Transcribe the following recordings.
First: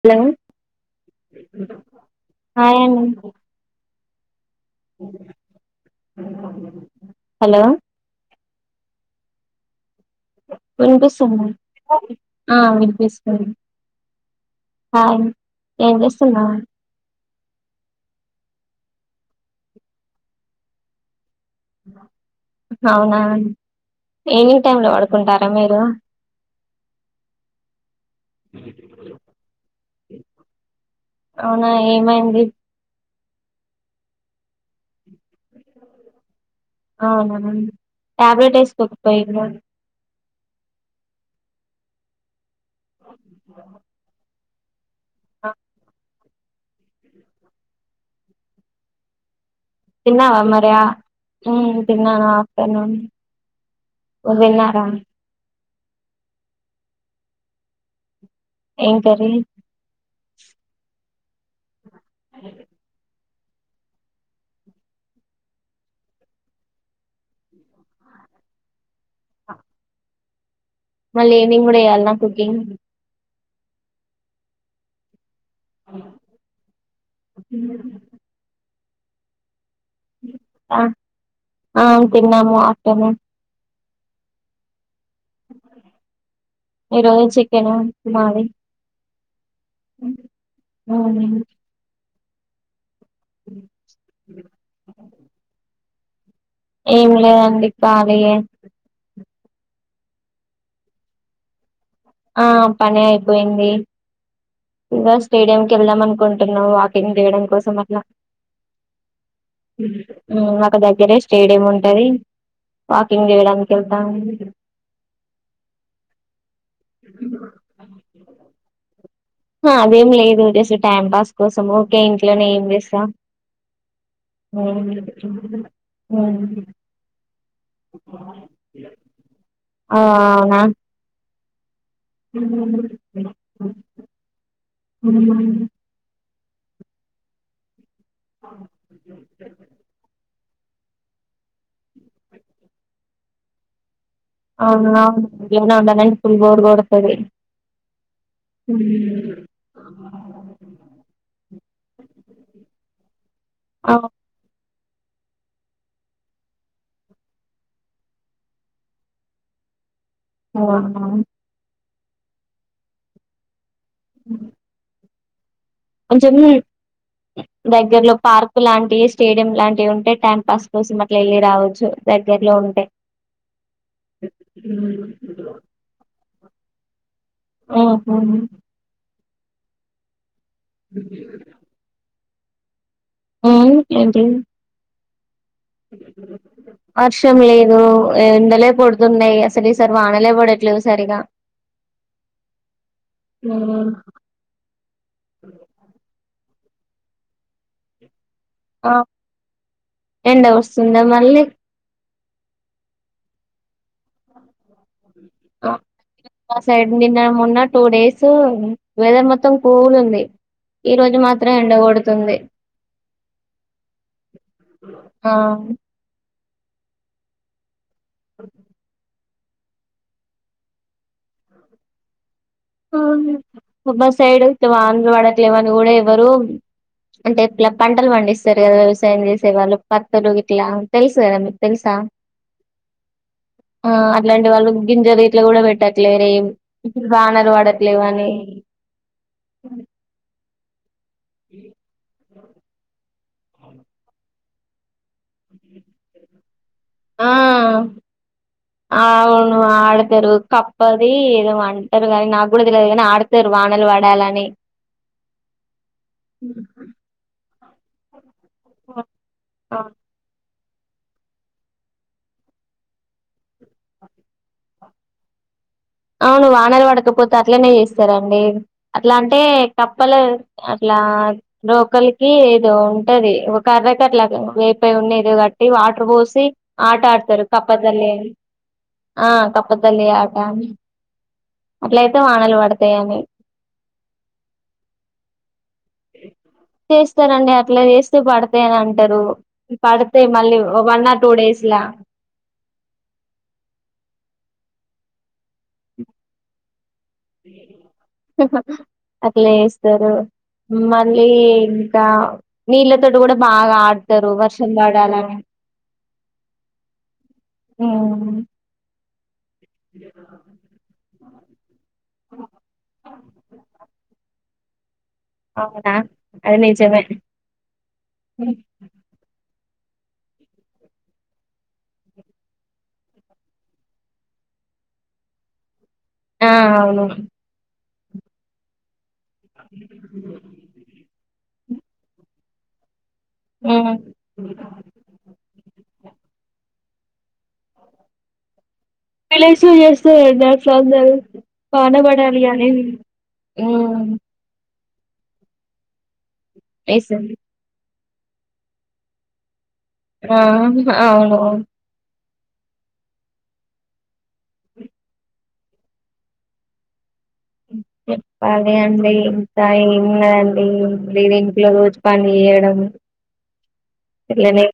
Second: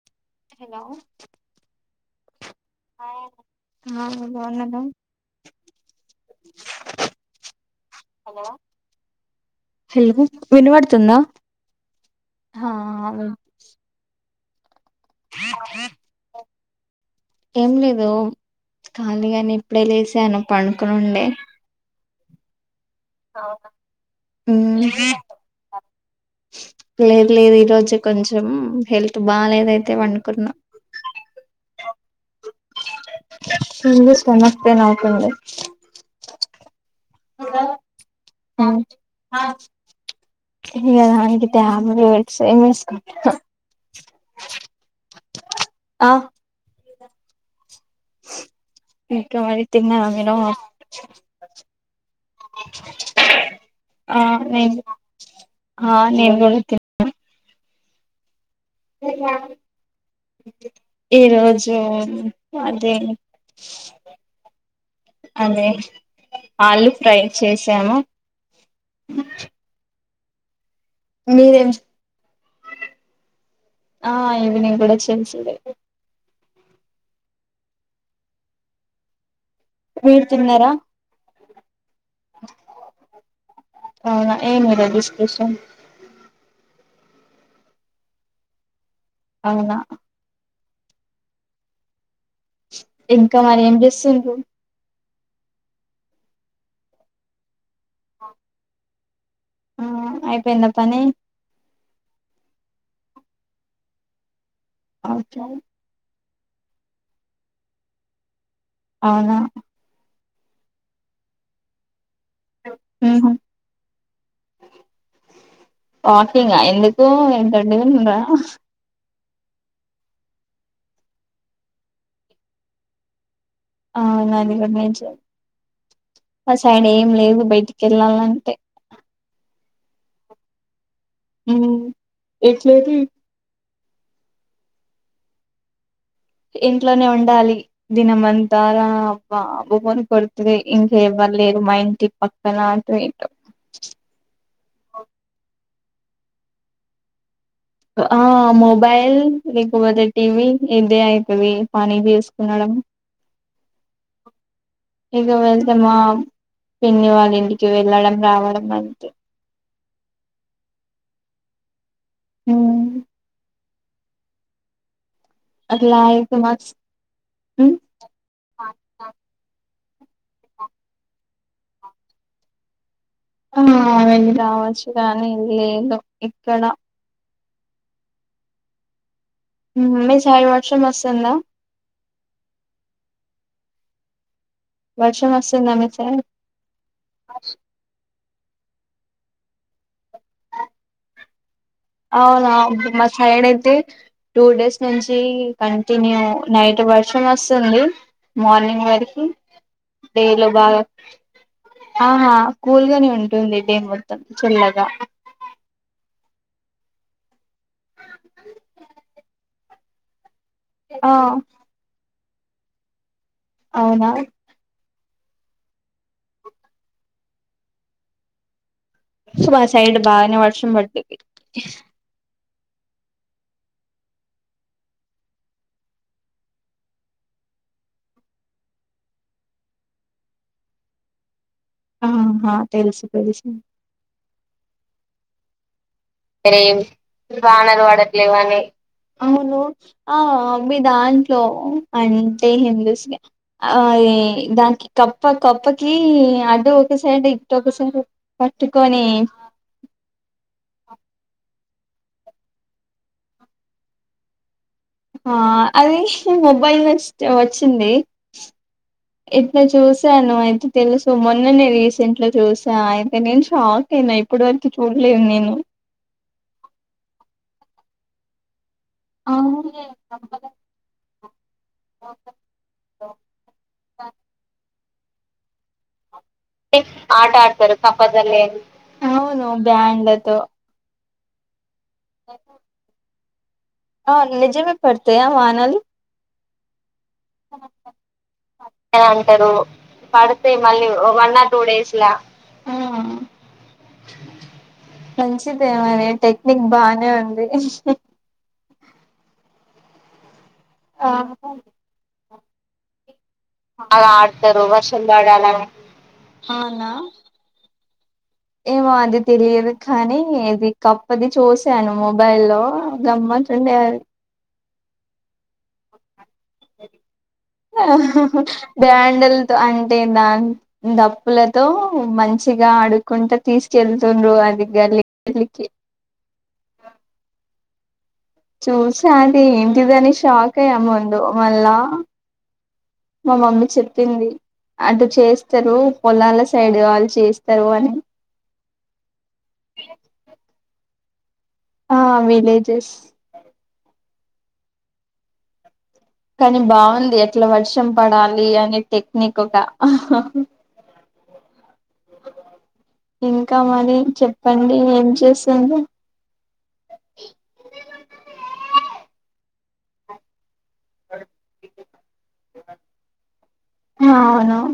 Hello hello హా ఆ బాగున్నారా హలో హలో వినుపడుతుందా వినిపిస్తుందా ఆ హ అ ఏం చేస్తున్నావు ఏం లేదు ఖాళీగాని ఇప్పుడే లేసాను పండుకొని ఉండే నావునా ఎనీ టైమ్ లో పడుకుంటారా మీరు లేదు లేదు ఈ రోజు కొంచెం హెల్త్ బాలేద్ అయితే వడకున్నా. అవునా ఏమైంది. ఫుల్లు స్టేమాక్ పే నవుతుంది. అవునా ట్యాబ్లెట్ ఏసుకోకపోయినవ్ ఇగా దానికి టాబ్లెట్స్ ఏం ఏసుకో హో ఆ ఆ ఇంకా మరీ తిన్నారా మీరు తిన్నావా మరి ఆ, ఉమ్ తిన్నాను ఆఫ్టర్నూన్ నువ్వు తిన్నారా ఆ నేన్ గూడా తిన్నా ఏం కర్రీ ఈ రోజు అది అదే ఆలుు ఫ్రై చేసాము. అ మళ్ళీ ఈవినింగ్ గూడా ఏయాల్నా కుకింగ్ ఆ ఈవినింగ్ గూడా చేసేదే [inaudible] మీరు తిన్నారా ఆ ఆ తిన్నాము ఆఫ్టర్నూన్ అవునా ఈ రోజ్ డిస్ప్రిషన్ ఈ రోజు చికెను టు మాది అవునా నోవ్ దిన్ ఇంకా మరి ఏం జేసుండ్రు. ఉమ్. ఏం లేదండి కాలియే ఆహ్ అయిపోయిందా పని. ఆ పని అయిపోయింది. ఇగో ఓకే స్టేడియంకి ఏళ్దాం అనుకున్ తిను వాకింగ్ దిగడం కోసం అట్లా అవునా ఉ మాకు దగ్గరే స్టేడియం ఉంటది. వాకింగ్ ఉహు జేయడానికి ఏళ్ళతాము. తో ఏంటండీ ఇంగా హా అదేం లేదు జస్ట్ టైం పాస్ కోసం ఊకే ఇంట్లోనే ఏం జేసం. అవున్ అది గూడ్ నీజే వ ఉమ్. సైడ్ ఏం లేవు బయటికి ఏళ్ళాలంటే ఆ అవునా ఎట్లేదు ఈ [inaudible] ఇంట్లోనే ఉండాలి దినంమంతారా అబ్బా బోబోన్ కొడు తుదే ఇంకేవ్వర్ లేదు. మా ఇంటి పక్కన అంటూ ఇటో అవునా గివునా ఉండనని ఫుల్ బోర్ గొడతది. ఓ ఆ మొబైల్ లేకపోతే టీ వి ఇదే అయితది. పని బీసుకున్నాడం ఇగా వెళ్తే మామ్ పిన్ని వాళ్ళింటికి వెళ్ళడం రావడం అంతే ఓనా ఉహూహ్ నువ్వా అట్లా అయితే మస్ ఉమ్ దగ్గరలో పార్కు లాంటి స్టేడియం లాన్ టి ఉంటే టైం పాస్ కోసం అట్లా ఏళ్ళి రావచ్చు. దగ్గరలో ఉంటే ఆహ్ వెళ్ళి రావచ్చు గానీ లేదు ఇక్కడ ఆహోమ్ హ్మ్ మీ సైడ్ వర్షం వస్తుందా హ్మ్ ఏం లేదు. వర్షం వస్ వర్షం లేదు. ఎండలే కోడుతున్నయి అసలు ఈసారి వానలే పడట్లేవు సరిగా అవునా మా సైడ్ అయితే ఉమ్ టూ డేస్ నుంచి కంటిన్యూ. నైట్ వర్షం వస్తుంది. మార్నింగ్ ఆ వరకి ఎండ డేలో బాగా వస్తుందా మళ్ళీ ఆహా కూల్గానే ఉంటుంది డే మొత్తం చల్లగా ఆ మా సైడ్ నిన్న మొన్న టూ డేస్ వెదర్ మొ మొత్తం కూల్ ఉంది ఆ ఈరోజు మాత్రం ఎండగొడుతుంది. అవునా ఆ అ ఫస్ట్ మా సైడ్ బాగానే వర్షం పడ్డది. అవునా మా సైడ్ వత్తే వానలు పట్లేవని గుడా ఎవరు అంటే ఇట్లా పంటలు పండిస్తారు కదా వ్యవసాయం చేసే వాళ్ళు పత్తులు గిట్లా తెలుసు కదా మీ ఆహా తెలుసు తెలుసు ఇలాంటి వాళ్ళు గింజలిట్ల కూడా పెట్టట్లేరేం. ఏం వానలు పడట్లేవని అవును ఆ మీ దాంట్లో అని తే హిందూస్మే అది దానికి కప్ప కప్పకి అడ్డు ఆ అవును ఆడతారు కప్ పది ఏదో అంటర్గనీ నాకు కుడా తెలియదు గనీ ఆడతరు వానలు పడాలని ఆ అదిష్ట్ మొబైలిస్ట్ వచ్చింది ఇట్లా ఆ చూశాను అయితే తెలుసు మొన్న నే రీసెంట్ లో చూసా అయితే నేను షాక్ అయిన ఇప్పటి వరకు చూడ్లేదు నేను అవును వానలు పడకపోతే అట్లనే చేస్తారండి అట్లా అంటే అవునులే కప్పల అట్లా రోకల్కి ఎదో ఉంటది ఒక కర్రకట్లగా వేపయి ఉన్న ఇల్లు కట్టి వాటర్ పోస్ అంటే ఆట ఆడ్తారు ఆడతారు కప్పజల్లి కప్పదళ్ళి అని ఆ అవును కప్పజల్లి ఆట బ్యాండ్లతో అట్లయితే వానలు పడతాయని ఆ నిజమే పడ్తయా వానలు చేస్తారండి అట్లా చేస్తే పడతాయని అని అంటరు అంటారు పడితే మళ్ళీ వన్ ఆర్ టూ డేస్లా ఆ [unintelligible] ఇంతే మరి టెక్నిక్ బానే ఉంది. అట్లా చేస్తారు మళ్ళీ ఆహా ఇంకా నీళ్ళతోటి కుడా బాగా ఆడతరు వర్షం పడాలని అవునా ఉమ్. ఏమో అది తెలియదు కానీ ఇది కప్పది చూస్ చూసాను మొబైల్ల్లో గమ్మత్ ఉండే అది అవునా అది నిజమే బ్యాండిల్ అంటే దాన్ డప్పులతో మంచిగా ఆడుకుంటా తీసుకెళ్తూర్రు అ అది గల్లి గల్లికి ఆ అవును చూసా అది ఏంటిదని షాక్ అయ్యా ముందు మళ్ళా మా మమ్మీ మ్మ్ చెప్పింది అటు చేస్తరు పొలాల సైడ్ ఇగ వాళ్ చేస్తరు అని విల్లెజ్ లో చేస్తరండి అట్ల అందరు వాన ఆ పడాలి అనేది విలేజెస్ హ్మ్ కానీ బాగుంది వేసింది ఎట్లా వర్షం పడాలి అనే టెక్నిక్ ఒక ఆ అవును ఇంకా మరి చెప్పండి ఏం చేస్తుండ్రు చెప్పాలి అండి ఇంకా ఏమున్నధి అండి ఉం లేదా ఇంట్లో రోజు పని చేయడం అవును ఇట్లనే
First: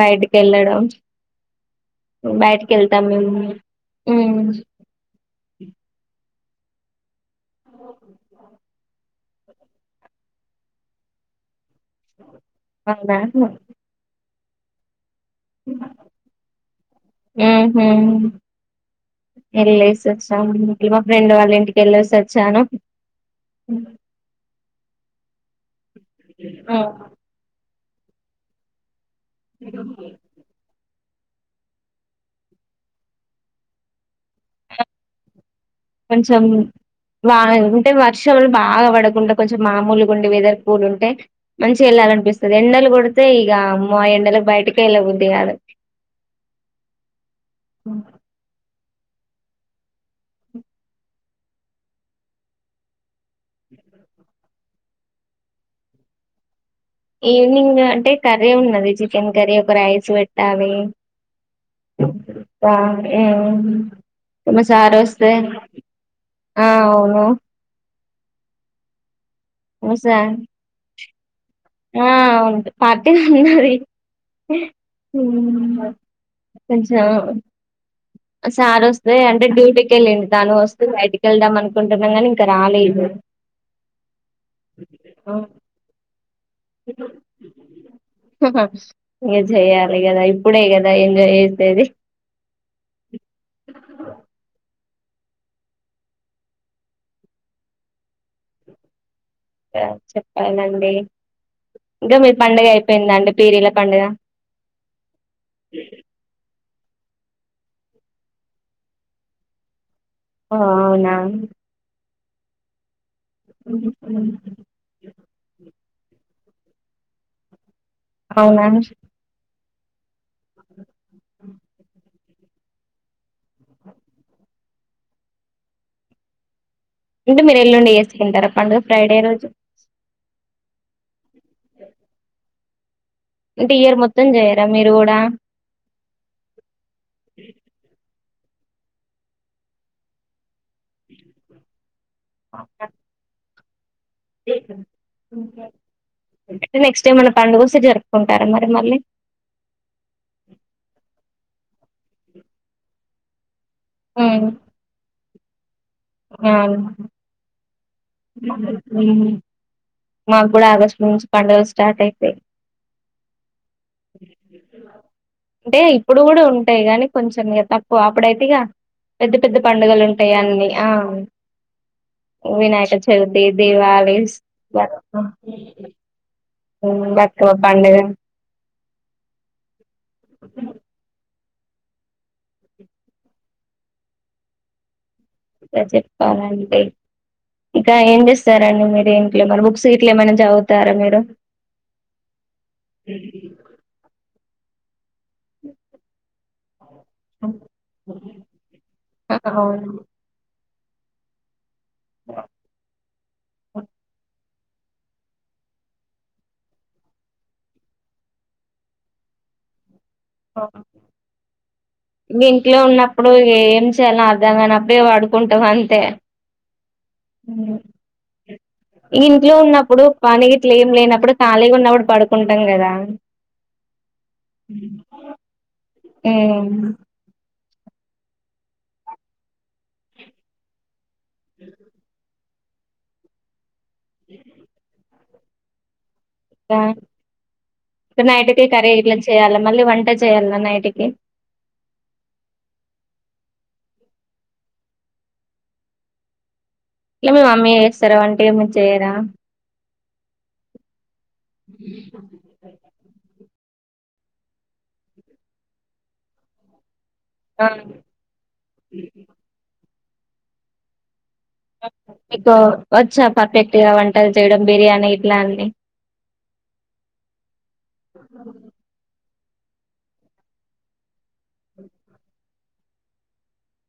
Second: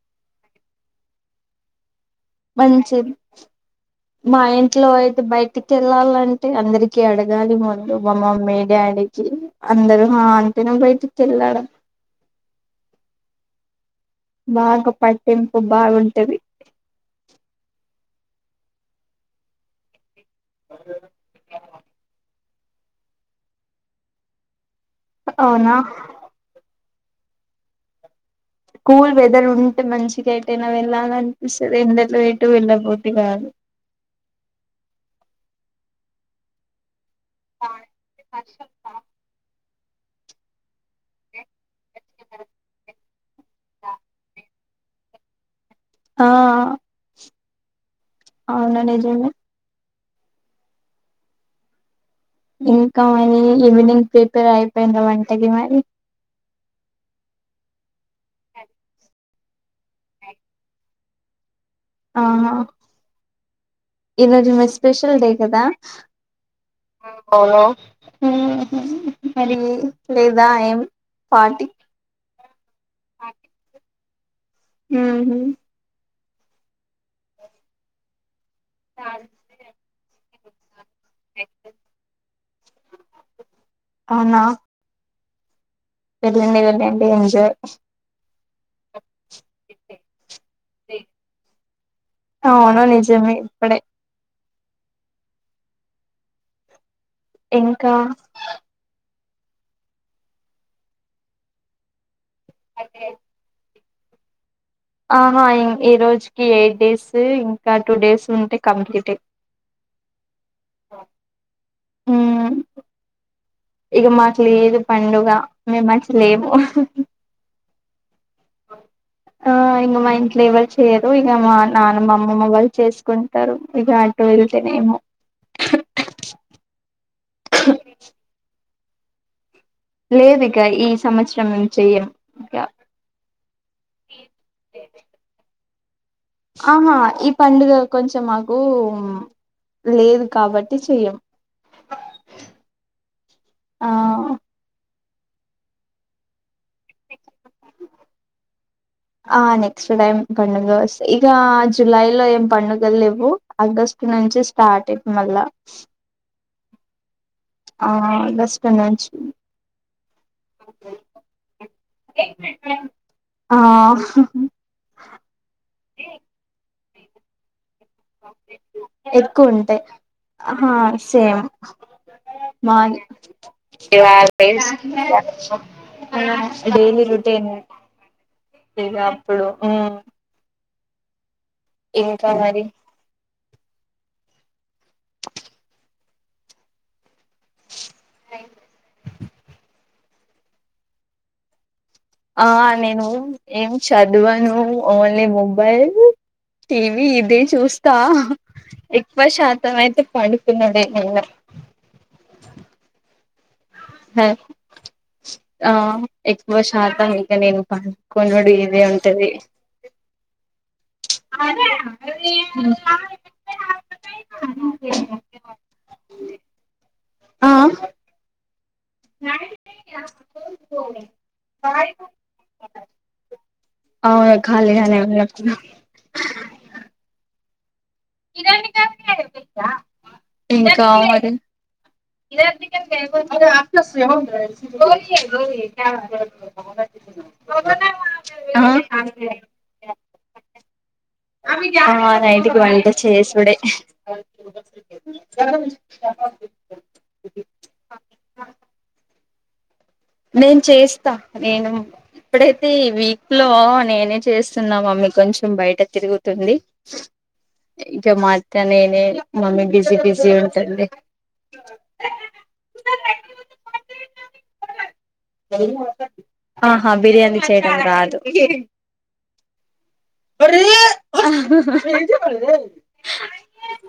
బయట కేళ్ళడం మంచిది మా మ్మ్ ఇంట్లో అయితే బయటికి వెళ్ళాలంటే అంటే అందరికి అడగాలి ముందు మా మమ్మీ డాడీకి అందరూ ఆ అంటేనే బయటికి వెళ్ళడం అవు మమ్ [unintelligible] బాగా పట్ హు హమ్ వెళ్లేసి వచ్చా మా ఫ్రెండ్ వాళ్ళ ఇంటికి వెళ్ళేసి వ చాను అవునా కూల్ వెదర్ ఉంటే మంచిగా ఎటయినా వెళ్ళ అనిపిస్థది ఎండలో ఎటు వెళ్ళ బుద్ధి కాదు కొంచెం వా అంటే వర్షలు బాగా పడకుండా కొంచం మామూలు గుండి వెదర్ కూల్ ఉంటే మంచి వేళ్లాలినిపిస్తది ఎండలు కొడితే ఇగ వామ్మో ఎండలకు బయటకే వెళ్ళ బుద్ది కాదు ఆ హ అవును నిజమే ఇంకా మరి ఈవినింగ్ ప్రిపేర్ అయిపోయిందా వంటకి మరి ఈవినింగ్ అంటే కర్రీ ఉన్నది చికెన్ కర్రీ ఒక రైస్ పెట్టాలి ఆహా ఆ ఉం మా సారు వస్తే ఆ అవును మరి లేదా మా ఏం సార్ లేదా ఏమ్ పార్టీ ఆ ఉంది పార్టీ ఉన్నది ఉహు కొంచెం సార్ వస్తే అంటే డ్యూటీకి వెల్లిండ్ తను వస్త బయటికి వెళ్దాం అనుకుంటున్నాం కానీ ఇంకా రాలేదు అవునా ఆ వెళ్ళండి వెళ్ళండి ఎంజాయ్ ఇగా జేయాలి కదా ఇప్పుడే కదా ఎంజాయ్ చేసేది అవును నిజమే ఇప్పుడే ఇంకా చెప్పాలండి ఇంకా మీ పండుగ అయిపోయిందండి పీరీల పండుగా ఆహా ఈ రోజుకి తీసి ఇంకా టూ డేస్ ఉంటే కంప్లీట్ ఆ అవునా ఇగా మాకు లేదు పండుగ మేము మంచి లేము అవునా ఆ ఇంగ మా ఇంట్లో ఎవరూ చేయరు ఇక మా నాన్నమ్మ అమ్మమ్మ వాళ్ళు చేసుకుంటారు ఇక అట అతేనేమో [unintelligible] అంటే మీరు ఎల్లుండి చేసుకుంటారా పండుగ ఫ్రైడే రోజు లేదు ఇక ఈ సంవత్సరం చెయ్యం ఇక అంటే ఇయర్ మొత్తం చేయరా మీరు కూడా ఆహా ఈ పండుగ కొంచెం ఆ కు లేదు కాబట్టి చెయ్యం ఓకే ఆ ఏ నెక్ట్ ఏమన్నా పండుగొస్తే జరుపుకుంటం ఆ నెక్స్ట్ టైమ్ పండుగ ఇక జులై లో ఏం పండుగలు లెవ్ అగస్ట్ నుంచి స్టార్ట్ అయి మళ్ళా ఆ ఆ ఆగస్టు మాకు కూడా ఆగస్టు నుంచి పండుగలు స్టార్ట్ అయితయి ఆ అంటే ఇప్పుడు కూడా ఉంటాయి నీ కొంచెం త అప్పుడైతేగా పెద్ద ఎక్కువ పెద్ద ఉంటాయి పండుగలు ఉంటాయి అన్ని ఆహా ఆ సేమ్ వినాయక మాది చవిథీ దివాలీస్ డైలీ రొటీన్ బక్కలో పండుగ ఇగ అప్పుడు ఉ ఇంకా మరి ఇకా చెప్పకోవాలంటే ఇక ఏం చేస్తారంండి మీరు ఏంట్లో మ బుక్స్ గిట్ల ఏమైనా చదువుతారా మీరు ఆ నేను ఏం చదివాను ఓన్లీ మోబైల్ టీవీ ఇదే చూస్తా ఎక్కువ శాతం అవును అయితే పడుతున్నాడే అవునా హ ఆ ఎక్కువ శాత ఇక నేను పడుకున్నాడు ఇదే ఉంటది ఆ ఇంట్లో ఉన్నప్పుడు ఏం చేయాలి అర్ధం కానప్పుడే పడుకుంటాం అంతే ఆ ఉ ఇంట్లో ఉన్నప్పుడు పనిట్లు ఏం లేనప్పుడు ఖాళీగా ఉన్నప్పుడు పడుకుంటాం కదా అవును ఖాళీగానే ఉన్నప్పుడు ఆ ఇంకా మరి ఇదందుక [unintelligible] గో గో ఇ ఇ నైట్ కి కర్రీల చేయాలా మళ్ళీ వంట చేయాలా నైట్ కి నైటికి వంట చేసుడే [unintelligible] ఇట్లా మీ మమ్మీ చేస్తారా వంట ఏమి చేయరా నేను చేస్తా నేను ఇప్పుడైతే వీక్ లో నేనే చేస్తున్నా మమ్మి కొంచెం బయట తిరుగుతుంది ఆ ఇక మొత్తం నేనే మమ్మీ బిజి బిజి ఉంటుంది మీకు వచ్చా పర్ఫెక్ట్గా వంటలు చేయడం బిర్యానీ ఇట్లా అన్ని ఆహా బిర్యానీ చేయడం రాదు అ ఏ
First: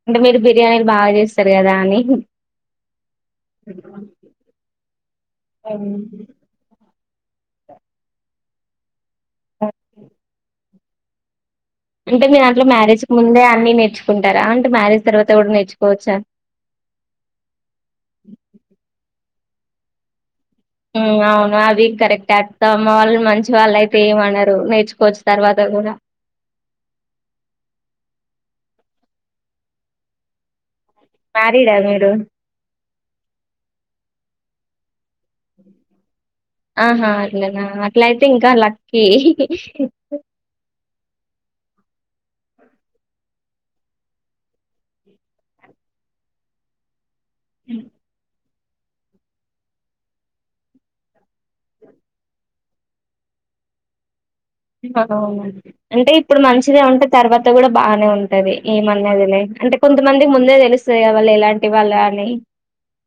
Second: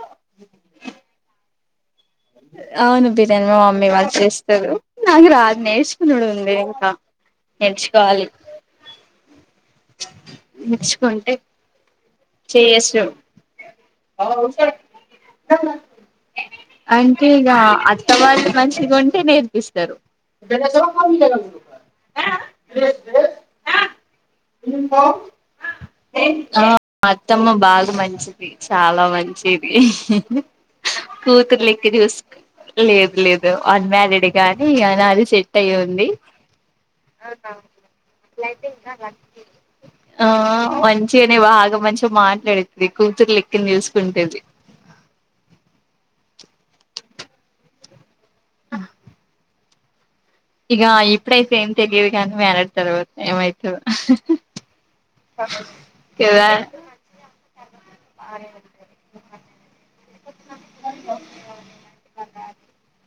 అంటే మీరు బిర్యానీలు బాగా చేస్తారు కదా అని అవును బిర్యాని మా మమ్మీ వాళ్ళ చేస్తారు నాకు రాదు నేర్చుకునుడు ఉంది ఇంకా నేర్చుకోవాలి ఓ నేర్చుకుంటే అంటే మీ దంలో చేసు మ్యారేజ్ కు ముందే అన్ని నేర్చుకుంటారా అంటే మ్యారేజ్ తర్వాత కూడా నేర్చుకోవచ్చా [inaudible] అంటే ఇక అత్త వాళ్ళు మంచిగా ఉంటే నేర్పిస్తరు అవును అవి కరెక్ట్ అత్తమ్మ వాళ్ళు మంచి వాళ్ళు అయితే ఏమనరు నేర్చుకోచ్చు వాత కూడా ఆ అత్తమ్మ బాగా మంచిది చాలా మంచిది కూతుర్లి మ్యారీడా ఇది మీరు చూస్ లేదు లేదు అన్మారీడ్ గాని నాది సెట్ అయ్యి ఉంది. ఆహా అట్లనా అట్లయితే ఇంకా లక్కీ ఆ వం మంచిగానే బాగా మంచిగా మాట్లాడతది కూతురు లెక్కనే చూసుకుంటది. [inaudible] హ్ ఇగా ఇప్పుడైతే ఏం తెలియదు కాని మ్యారేజ్ తర్వాత ఏమైతదో అవునండి. అంటే ఇప్పుడు కదా మంచిగా ఉంటే తర్వాత కూడా బానే ఉంటది. ఏమనదిలే అంటే కొం కొంతమందికి ముందే తెలుస్తది. కాదా వాళ్ళు ఎలాంటి వాళ్ళు అని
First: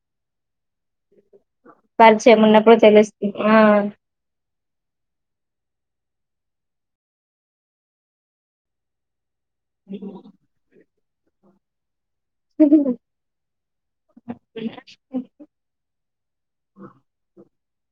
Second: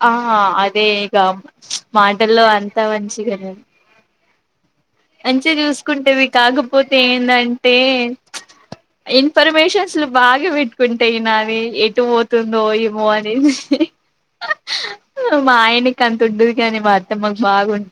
ఆ అదే ఇగ పరిచయం మాటల్లో ఉన్నప్పుడు అంతా తెలుస్తుంది. మంచిగానే ఆ మంచిగా చూసుకుంటది. కాకపోతే ఏందాంటే ఇన్ఫర్మేషన్స్లు బాగా పెట్టుకుంటాయి. నాది ఎటు వో తుందో ఏమో అనేది. మా ఆయనకి అంత ఉండదు. గాని మా అత్తమ్మకు బాగుం